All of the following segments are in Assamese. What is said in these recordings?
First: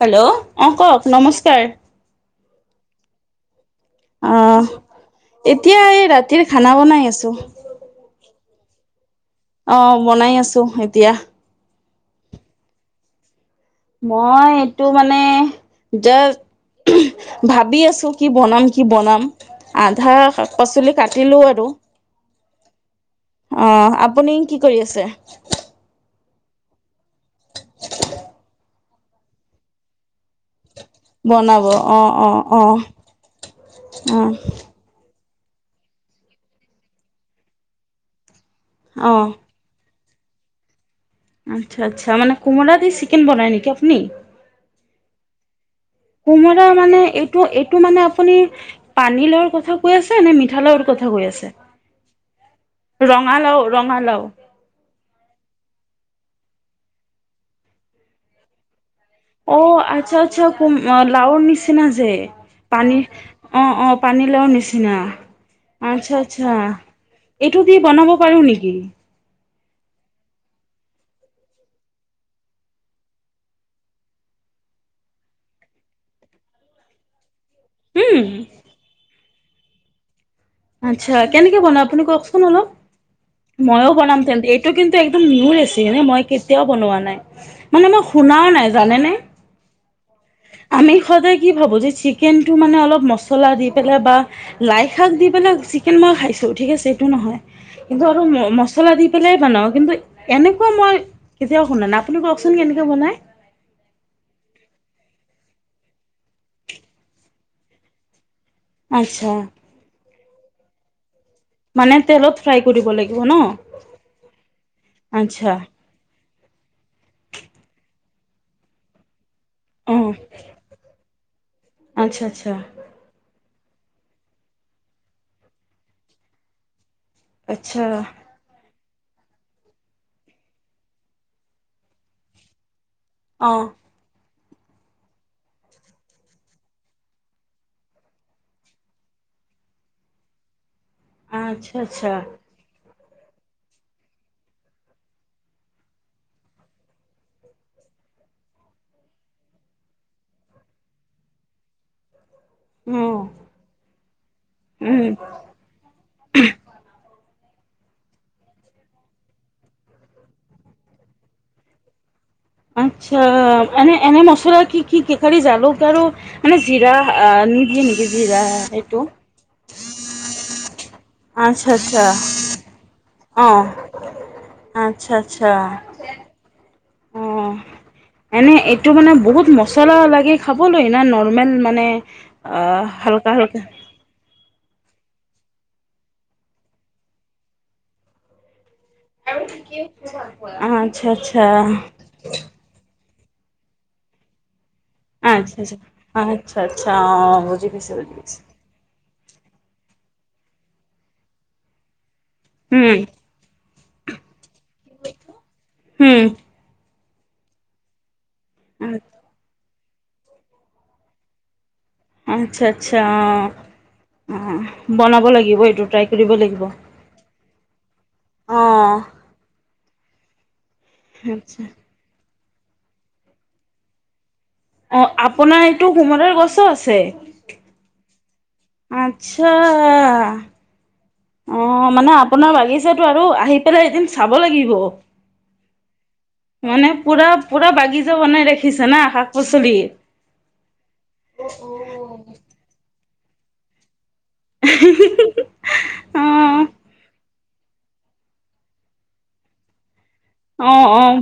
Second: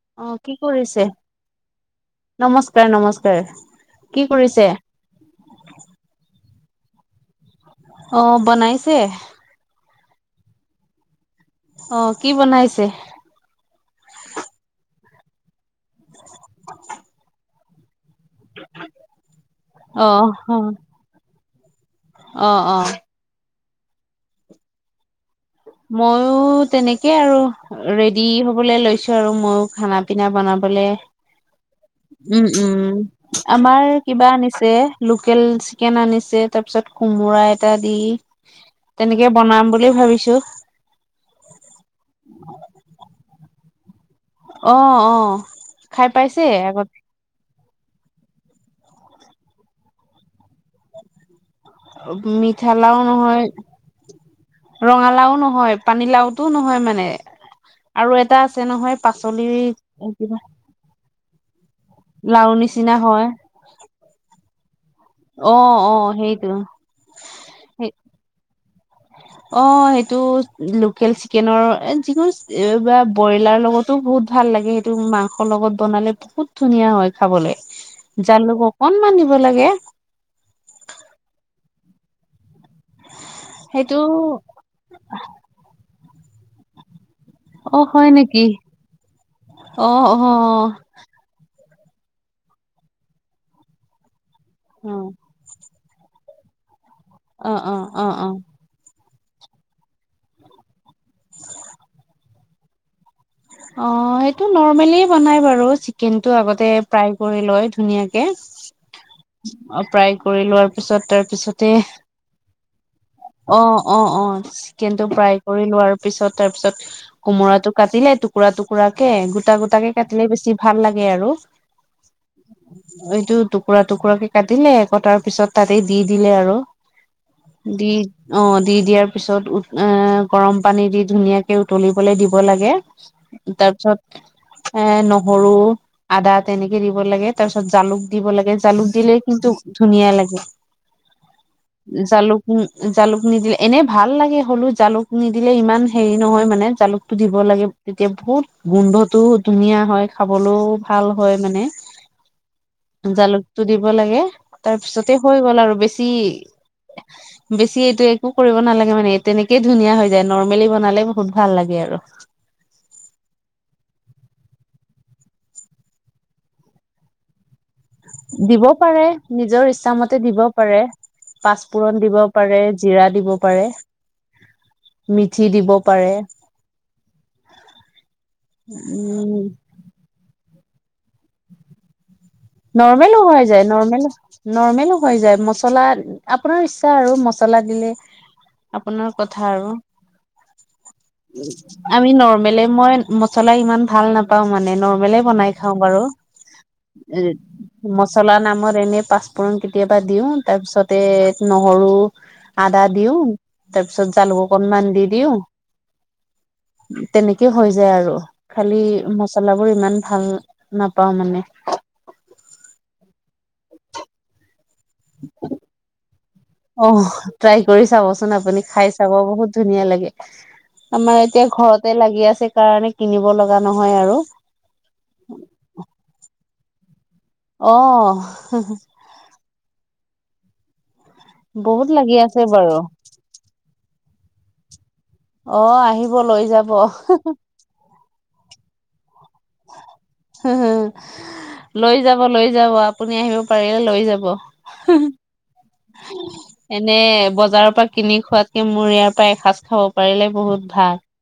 হেল্ল' কি অ কক কৰিছে নমস্কাৰ নমস্কাৰ নমস্কাৰ। কি কৰিছে আহ এতিয়া এই ৰাতিৰ খানা বনাই আছো। অ বনাইছে অ বনাই আছো এতিয়া অ কি বনাইছে মই এইটো মানে যে ভাবি আছো। কি বনাম কি বনাম অ আধা শাক অ পাচলি কাটিলো আৰু অ অ অ আপুনি কি কৰি আছে। মইয়ো তেনেকে আৰু ৰেডি হ'বলৈ লৈছো আৰু ময়ো খানা পিনা বনাব- বলে বনাব অ অ উম অ অ উম আমাৰ কিবা আনিছে লো- লোকেল চিকেন আনিছে তাৰপিছত কোমোৰা এটা দি অ তেনেকে বনাম বুলি ভাবি আচ্ছা আচ্ছা মানে কোমোৰা দি চিকেন বনাই নেকি আপুনি অঁ অঁ কোমৰা মানে এইটো টো মানে আপুনি পানী লাওৰ কথা কৈ আছে নে মিঠা লাও কথা কৈ আছে মিঠা লাও নহয় ৰঙালাও ৰঙালাও ৰঙালাও নহয় পানীলাও তাতো নহয় মানে আৰু এটা আছে নহয় পাচলি অহ আচ্ছা কিবা আচ্ছা কোম লাওৰ নিচি নিচিনা যে লাৰু নিচিনা পানী হয় অ অ পানী লাও নিচিনা অ অ আচ্ছা সেইটো আচ্ছা এইটো দি বনাব পাৰো নেকি? উ অ সেইটো লোকেল চিকেনৰ যিকোন বা ব্ৰইলাৰ লগতো বহুত ভাল লাগে সেইটো মাংসৰ লগত বনালে বহুত ধুনীয়া হয় উম খাবলৈ জালুক অকনমান দিব লাগে। আচ্ছা কেনেকে বনা আপুনি কওকচোন অলপ মইও সেইটো বনাম তেন্তে এইটো কিন্তু একদম নিউ ৰেচিপি নে মই কেতিয়াও বনোৱা নাই অ মানে মই হয় নেকি শুনাও নাই জানেনে অ অ আমি সদায় কি ভাবো যে চিকেণ্ টো মানে অলপ মছলা দি পেলাই বা অ লাইশাক দি চিকেন মই খাইছোঁ ঠিক আছে কাৰণ অ অ অ এটো অ নহয় মছলা দি পেলাই বনাওঁ কিন্তু এনেকুৱা মই কেতিয়াও শুনা নাই আপুনি কওকচোন কেনেকৈ বনায় অ সেইটো নৰ্মেলি বনাই বাৰু চিকেনটো আগতে ফ্ৰাই কৰি লয় ধুনীয়াকে আচ্ছা অ প্ৰায় কৰি লোৱাৰ পিছত তাৰ তাৰপিছতে মানে তেলত ফ্ৰাই কৰিব লাগিব ন অ অ অ চিকেন টো ফ্ৰাই আচ্ছা কৰি লোৱাৰ পিছত তাৰ পিছত কোমোৰাটো কাটিল টুকুৰা টুকুৰাকে গোটা গোটাকে অ কাটিলে বেছি ভাল লাগে আৰু আচ্ছা আচ্ছা কুকুৰা টুকুৰাকে কাটিলে আকৌ তাৰ পিছত তাতে দি দিলে আৰু আচ্ছা দি অহ দি দিয়াৰ পিছত উম গৰম পানী দি ধুনীয়াকে উতলিবলৈ দিব লাগে অ তাৰপিছত এ নহৰু আদা তেনেকে দিব লাগে তাৰ পিছত জালুক দিব লাগে জালুক দিলে কি কিন্তু ধুনীয়া লাগে আচ্ছা আচ্ছা জালুক জালুক নিদিলে এনে ভাল লাগে হলো জালুক নিদিলে ইমান হেৰি নহয় মানে জালুকতটো দিব লাগে তেতিয়া বহুত গোন্ধটোও ধুনীয়া হয় খাবলৈও ভাল হয় মানে অ জালুকটো দিব লাগে উম তাৰপিছতে হৈ গ'ল আৰু বেছি বেছি এইটো একো কৰিব নালাগে মানে তেনেকেই ধুনীয়া হৈ যায় নৰ্মেলি বনালে বহুত ভাল লাগে আৰু আচ্ছা এনে এনে মছলা কি কি কি কেখাৰি জালুক আৰু মানে জিৰা নিদিয়ে নেকি জিৰা দিব এইটো পাৰে নিজৰ ইচ্ছামতে দিব পাৰে আচ্ছা পাঁচফোৰণ আচ্ছা দিব পাৰে জিৰা দিব অ পাৰে আচ্ছা মিঠি আচ্ছা দিব পাৰে অহ অহ এনে এইটো মানে বহুত উম মচলা লাগে। খাবলৈ না নৰ্মেল মানে অ নৰ্মেল হালকা হৈ হালকা যায় নৰৰ্মেল নৰ্মেল হৈ যায় মচলা আপোনাৰ ইচ্ছা আৰু মচলা দিলে। আপোনাৰ কথা আৰু আচ্ছা আচ্ছা আমি নৰ্মলে মই মচলা ইমান ভাল নাপাওঁ মানে নৰ্মেল বনাই আচ্ছা খাওঁ বাৰু আচ্ছা আচ্ছা আচ্ছা অ এ বুজি পাইছো বুজি মছলা পাইছো নামৰ এনে পাচ পূৰন কেতিয়াবা দিওঁ তাৰপিছতে নহৰু আদা উম দিও তাৰপিছত জালুক অকনমান দি দিওঁ উম তেনেকে হৈ যায় আৰু খালি মচলাবোৰ ইমান ভাল নাপাওঁ মানে আচ্ছা আচ্ছা অহ বনাব লাগিব এইটো ট্ৰাই কৰিব লাগিব। অ ট্ৰাই কৰি চাবচোন অ আপুনি খাই চাব বহুত ধুনীয়া লাগে। আমাৰ এতিয়া আচ্ছা ঘৰতে লাগি আছে কাৰণে কিনিব লগা নহয় আৰু অ! আপোনাৰ এইটো সোমৰৰ গছো আছে? অ আচ্ছা অঁ! বহুত মানে লাগি আছে আপোনাৰ বাৰু বাগিচাতো আৰু আহি পেলাই এদিন চাব লাগিব অ আহিব লৈ যাব মানে পোৰা পোৰা বাগিচা বনাই ৰাখিছে না শাক। পাচলি। হুম লৈ যাব লৈ যাব, আপুনি আহিব পাৰিলে লৈ যাব। হুো অ' এনে ব বজাৰৰ পৰা কিনি খোৱাতকে মোৰ ইয়াৰ পৰা এসাঁজ খাব পাৰিলে বহুত অ' ভাল অ'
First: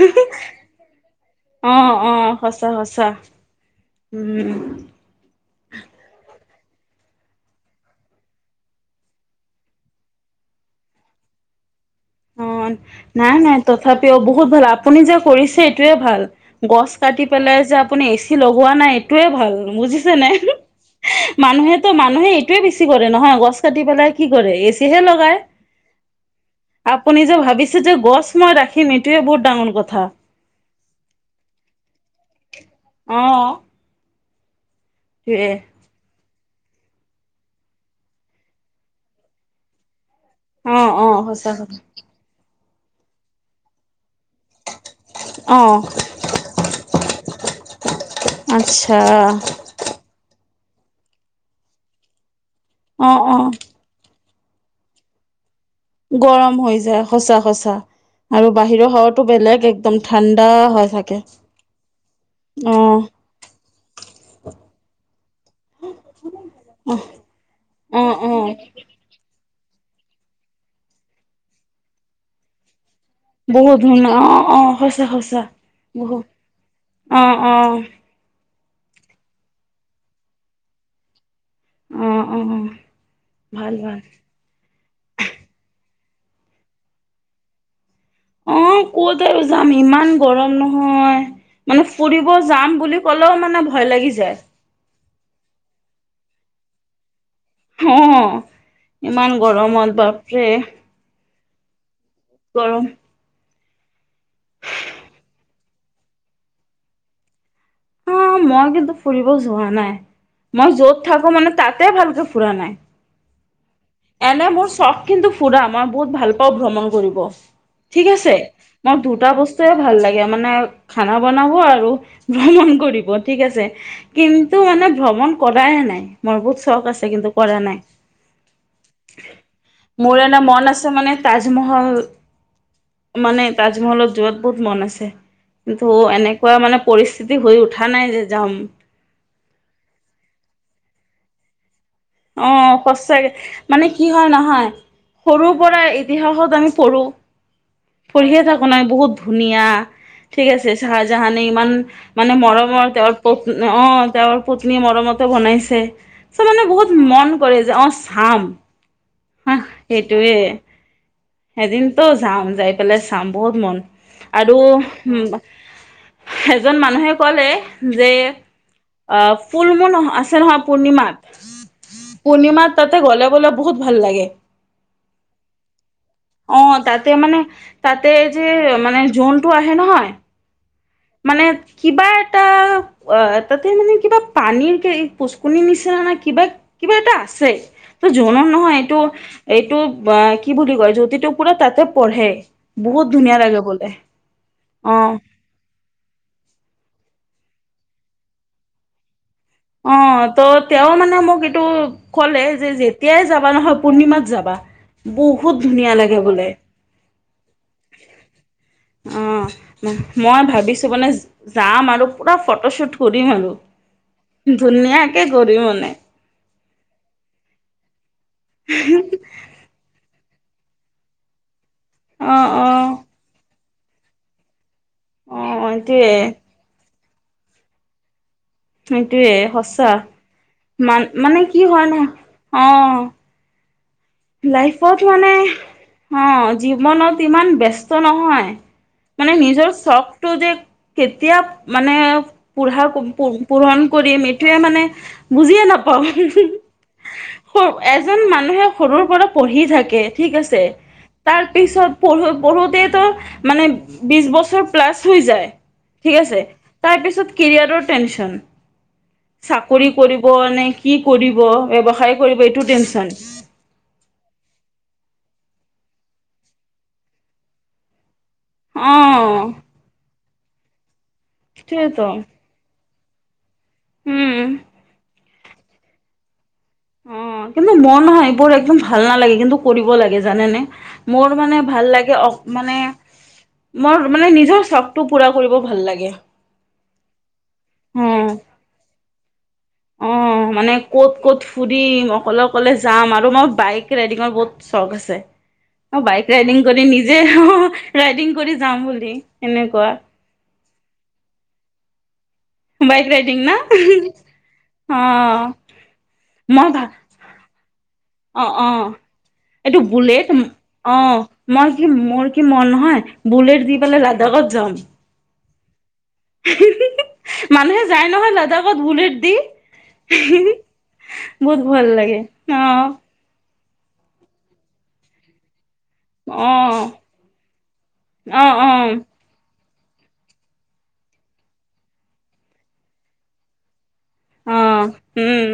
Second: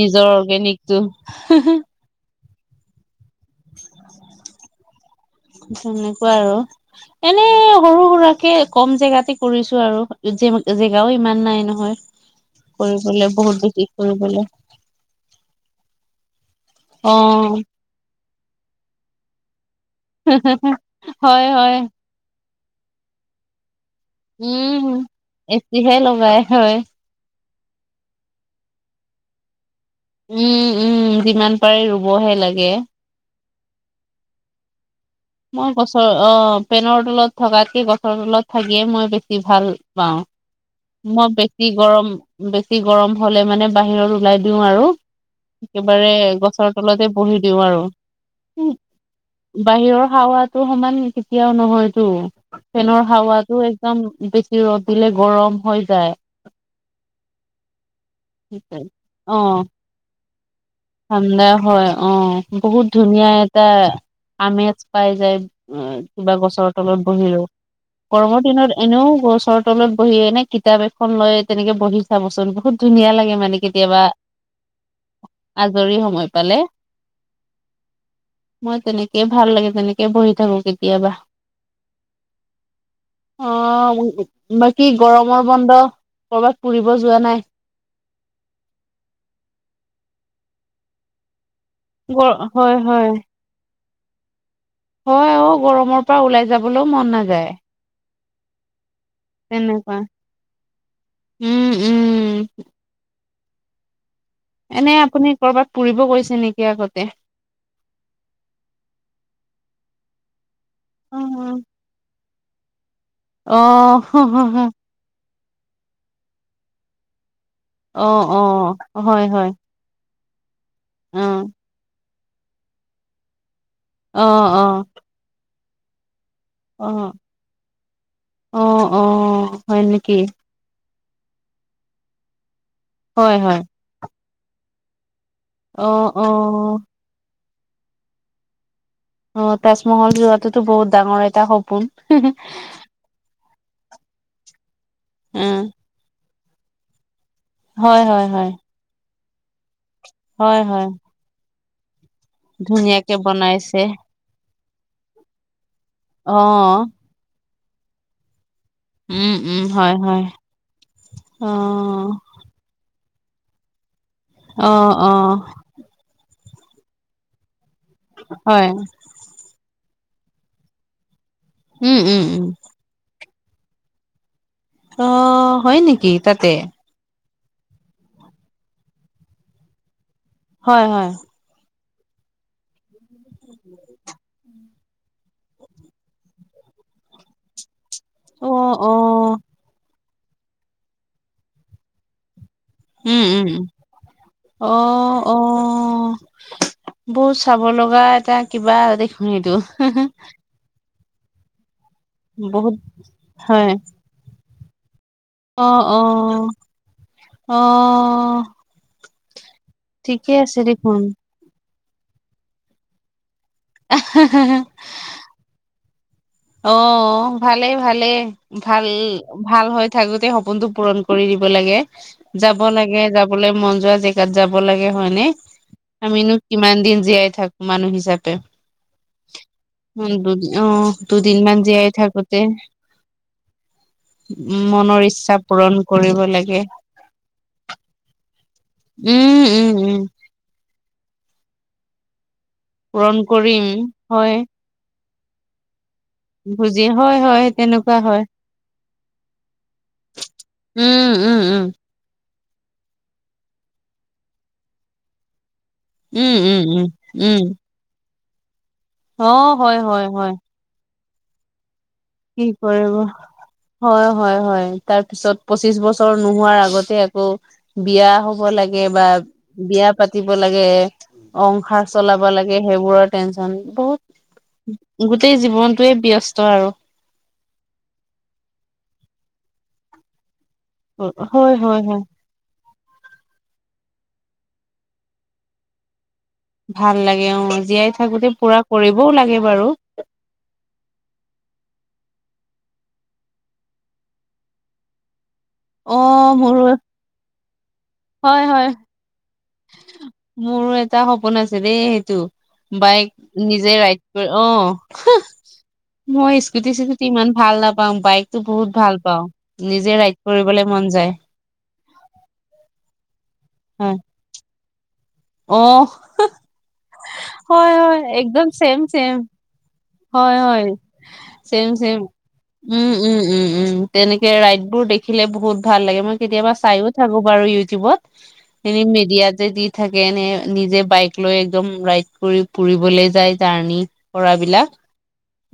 নিজৰ অৰ্গেনিকটো অ' অ' সঁচা সঁচা উম তেনেকুৱা আৰু এনে সৰু সুৰুকে কম জেগাতে কৰিছো আৰু এতিয়া ইমান জেগাও ইমান নাই নহয় অ' কৰিবলৈ নাই বহুত নাই বেছি তথাপিও কৰিবলৈ বহুত ভাল আপুনি যে কৰিছে এইটোয়ে ভাল গছ কাটি পেলাই অ পিছে আপুনি এৰ্চি লগোৱা নাই এইটোৱে ভাল, বুজিছে নাই হয় হয় মানুহেতো মানুহেই এইটোবে বেছি কৰে নহয় গছ কাটি পেলাই কি কৰে? উম, এচীহে লগাই। এচিহে লগাই হয়। নিজে ভাবিছে যে গছ মই ৰাখিম এইটোয়ে বহুত ডাঙৰ কথা উম! উম! যিমান পাৰে ৰুব হে লাগে। অ', টোৱে মই গছত অহ ফেনৰ তলত থকাতকে গছৰ তলত থাকিয়ে মই বেছি ভাল পাওঁ। অ', অ', মই সঁচা বেছি কথা গৰম, বেছি গৰম হলে মানে বাহিৰত ওলাই দিওঁ আৰু, অ', একেবাৰে গছৰ তলতে বহি দিওঁ আৰু আচ্ছা বাহিৰৰ হাৱাত তোৰ সমান কেতিয়াও নহয়তটো, ফেনৰ অ', অ', হাৱাতটো একদম বেছি ৰদ দিলে গৰম হৈ যায়। গৰম হৈ যায় সচাঁ সচাঁ আৰু বাহিৰৰ হাৱাটো অ'। বেলেগ একদম ঠাণ্ডা হৈ থাকে ঠাণ্ডা হয় অঁ বহুত অ', ধুনীয়া এটা আমেজ পাই যায় কিবা গছৰ তলত অ', বহিলো অ', গৰমৰ অ', দিনত এনেও গছৰ তলত বহি এনে কিতাপ এখন লৈ তেনেকে বহি চাবচোন বহুত ধুনীয়া লাগে মানে বহুত কেতিয়াবা ধুনীয়া অ', অ', সঁচা সঁচা আজৰি বহুত সময় পালে। অ', অ', মই তেনেকেই ভাল লাগে তেনেকে বহি থাকো কেতিয়াবা। অ', অ', ভাল ভাল আহ বাকী গৰমৰ বন্ধ ক'ৰবাত ফুৰিব যোৱা নাই। আহ কত যাম ইমান গৰম নহয়। মানে গৰ ফুৰিব হয় যাম বুলি হয় ক'লেও মানে ভয় লাগি যায়। হয় অঔ গৰমৰ পৰা ওলাই যাবলৈও মন নাযায়। অ ইমান গৰমত তেনেকুৱা বাপৰে। উম উম গৰম। এনে আপুনি কৰবাত ফুৰিব গৈছে নেকি আগতে। অ মই কিন্তু ফুৰিব যোৱা নাই, মই যত থাকো মানে অ', তাতে ভালকে। নাই অ', এনে মোৰ শখ কিন্তু ফুৰা মই বহুত ভাল পাওঁ ভ্ৰমণ কৰিব, ঠিক আছে মই অ', হয়, দুটা হয়, বস্তুয়ে ভাল লাগে। মানে খানা অ', বনাব আৰু ভ্ৰমণ কৰিব ঠিক আছে। অ', কিন্তু অ', মানে ভ্ৰমণ কৰা হে নাই মোৰ বহুত চখ আছে অ', কিন্তু কৰা নাই অ', অ', হয় মোৰ নেকি? এটা মন আছে মানে তাজমহল হয়, মানে হয়, তাজমহলত যোৱাত বহুত মন আছে। কিন্তু অ', এনেকুৱা মানে অ', পৰিস্থিতি হৈ উঠা নাই যে যাম। অ তাজমহল যোৱাততো বহুত ডাঙৰ এটা সপোন। উম সচাকে মানে কি হয় নহয় সৰুৰ উম, পৰাই ইতিহাসত। আমি পঢ়ো হয়, হয়, পঢ়িয়ে হয়, থাকো নি বহুত ধুনীয়া। ঠিক হয়, আছে হয়, চাহজাহানে ইমান মানে মৰমৰ ধুনীয়াকে তেওঁৰ পত্ন বনাইছে অ তেওঁৰ। পত্নীয়ে মৰমতে বনাইছে। চ' মানে আহ বহুত মন কৰে যে অ চাম। হ উম, হয়, হয়, সেইটোয়ে অ', এদিনতো যাম যাই পেলাই। চ বহুত মন আৰু অ', অ', এজন মানুহে কলে যে হয়, অ ফুল মো নহয়। আছে নহয় পূৰ্ণিমাত উম, উম, উম, পূৰ্ণিমাত তাতে গ'লে গ'লে বহুত ভাল লাগে। অ হয় নেকি? তাতে? অ তাতে মানে তাতে যে মানে জোনটো আহে নহয়। হয় হয়। মানে কিবা এটা অ তাতে মানে কিবা পানীৰ। পোচকনিৰ নিচিনা নে কিবা কিবা এটা আছে। ত জনন অ', নহয় এইটো অ', এইটো কি বুলি কয় জ্তিটো পুৰা তাতে পঢ়ে। বহুত উম ধুনীয়া উম লাগে উম বোলে অ অ। বহুত চাব লগা এটা কিবা দেখ অ ত তেওঁ মানে। তেওঁ মোক এইটো ক'লে যে বহুত যেতিয়াই যাবা হয় নহয় পূৰ্ণিমাত যাবা। বহুত অ ধুনীয়া অ লাগে বোলে অ আহ। ঠিকে মই আছে ভাবিছোঁ দেখোন মানে যাম আৰু পূৰা ফটোশ্বুট কৰিম আৰু ধুনীয়াকে কৰি মানে। অ ভালেই ভালেই ভাল ভাল হৈ থাকোতে হ। সপোনটো পূৰণ কৰি দিব লাগে অ অ যাব লাগে যাবলৈ মন যোৱা জেগাত যাব লাগে। হয় নে অ এইটোয়ে আমিনো কিমান দিন জীয়াই থাকো মানুহ হিচাপে। সেইটোয়ে সঁচা উ দুদিন আহ মান মানে দুদিনমান কি হয় জীয়াই ন থাকোতে। অ লাইফত মনৰ মানে ইচ্ছা পূৰণ কৰিব অ লাগে জীৱনত ইমান ব্যস্ত নহয়। মানে উম নিজৰ উম উম শখটো যে এতিয়া মানে পুঢ়া পূৰণ কৰিম পোৰণ কৰি হয় মিটয়ে মানে বুজিয়ে নাপ। বুজি হয় হয় তেনেকুৱা এজন হয় মানুহে। সৰুৰ পৰা পঢ়ি থাকে ঠিক আছে উম উম তাৰ উম পিচত। পঢ়োতেতো মানে বিশ বছৰ প্লাছ হৈ যায়। ঠিক উম আছে উম উম তাৰপিছত উম কেৰিয়াৰৰ টেনচন। অ হয় চাকৰি হয় কৰিব হয় নে কি কৰিব ব্যৱসায় কৰিব এইটো টেনচন। হয় হয় হয় তাৰ পিছত পচিশ বছৰ নোহোৱাৰ আগতে আকৌ বিয়া হব লাগে অ বা বিয়া পাতিব লাগে অসাৰ সেইটোৱেতো চলাব লাগে সেইবোৰত। উম বহুত গোটেই জীৱনটয়ে ব্যস্ত আৰু। অ কিন্তু মন হয় এইবোৰ একদম ভাল নালাগে কিন্তু কৰিব লাগে জানে নে। মোৰ হয় মানে হয় ভাল হয় লাগে অ মানে মোৰ মানে নিজৰ চখটো পুৰা কৰিব ভাল লাগে‌। ভাল লাগে অ জীয়াই থাকোতে পুৰা কৰিবও লাগে। বাৰু অ মানে ক'ত ক'ত ফুৰিম? অকলে কলে যাম আৰু মই বাইক ৰাইডিঙৰ বহুত চখ আছে‌। অ বাইক ৰাইডিং কৰি নিজে ৰাইডিং হয় কৰি হয় যাম বুলি এনেকুৱা। মোৰো এটা সপোন আছে দেই সেইটো বাইক ৰাইডিং না নিজে ৰাইড কৰি আহ। অ' মই স্কুটি স্কুটি ইমান ভাল নাপাওঁ বাইক টো অ' বহুত অ' ভাল পাওঁ এইটো নিজে ৰাইড বুলেট কৰিবলৈ মন। অ যায় মই কি মোৰ কি মনহয় বুলেট দি হয় পেলাই লাডাখত যাম। অ হয় মানুহে হয় যায় নহয় একদম লাডাখত চেম বুলেট চেম। দি। হয় হয় বহুত চেম ভাল চেম লাগে অ' উম উম উম উম। তেনেকে ৰাইত বোৰ দেখিলে বহুত। ভাল লাগে মই কেতিয়াবা চাইও থাকো বাৰু ইউটিউবত অ' অ' এনে অ' মিডিয়া যে দি থাকে নে নিজে বাইক লৈ একদম ৰাইড কৰি ফুৰিবলৈ যায় জাৰ্ণি কৰা বিলাক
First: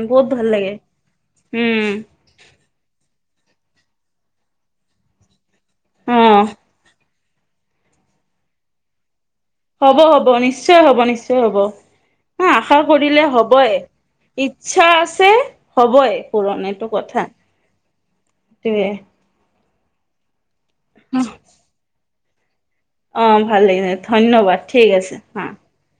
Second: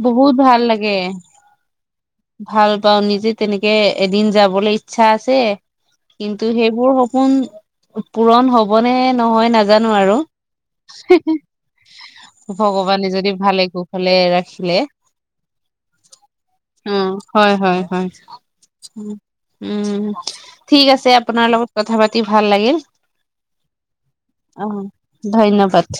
বহুত ভাল লাগে উম, ভাল পাওঁ নিজে তেনেকে এদিন যাবলৈ ইচ্ছা আছে অ', কিন্তু সেইবোৰ। কোন পূৰণ হ'বনে নহয় নাজানো হ'ব আৰু হ'ব নিশ্চয় হ'ব নিশ্চয় হ'ব। হা আশা ভগৱানে কৰিলে যদি ভালে হ'বই। কোখলে ৰাখি ইচ্ছা আছে হ'বই পূৰণ এইটো অহ কথা। হয় হয় সেইটোৱে হয় উম ঠিক আছে আপোনাৰ লগত কথা পাতি ভাল লাগিল অ ভাল লাগিছে ধন্যবাদ অ ঠিক আছে হা। ধন্যবাদ।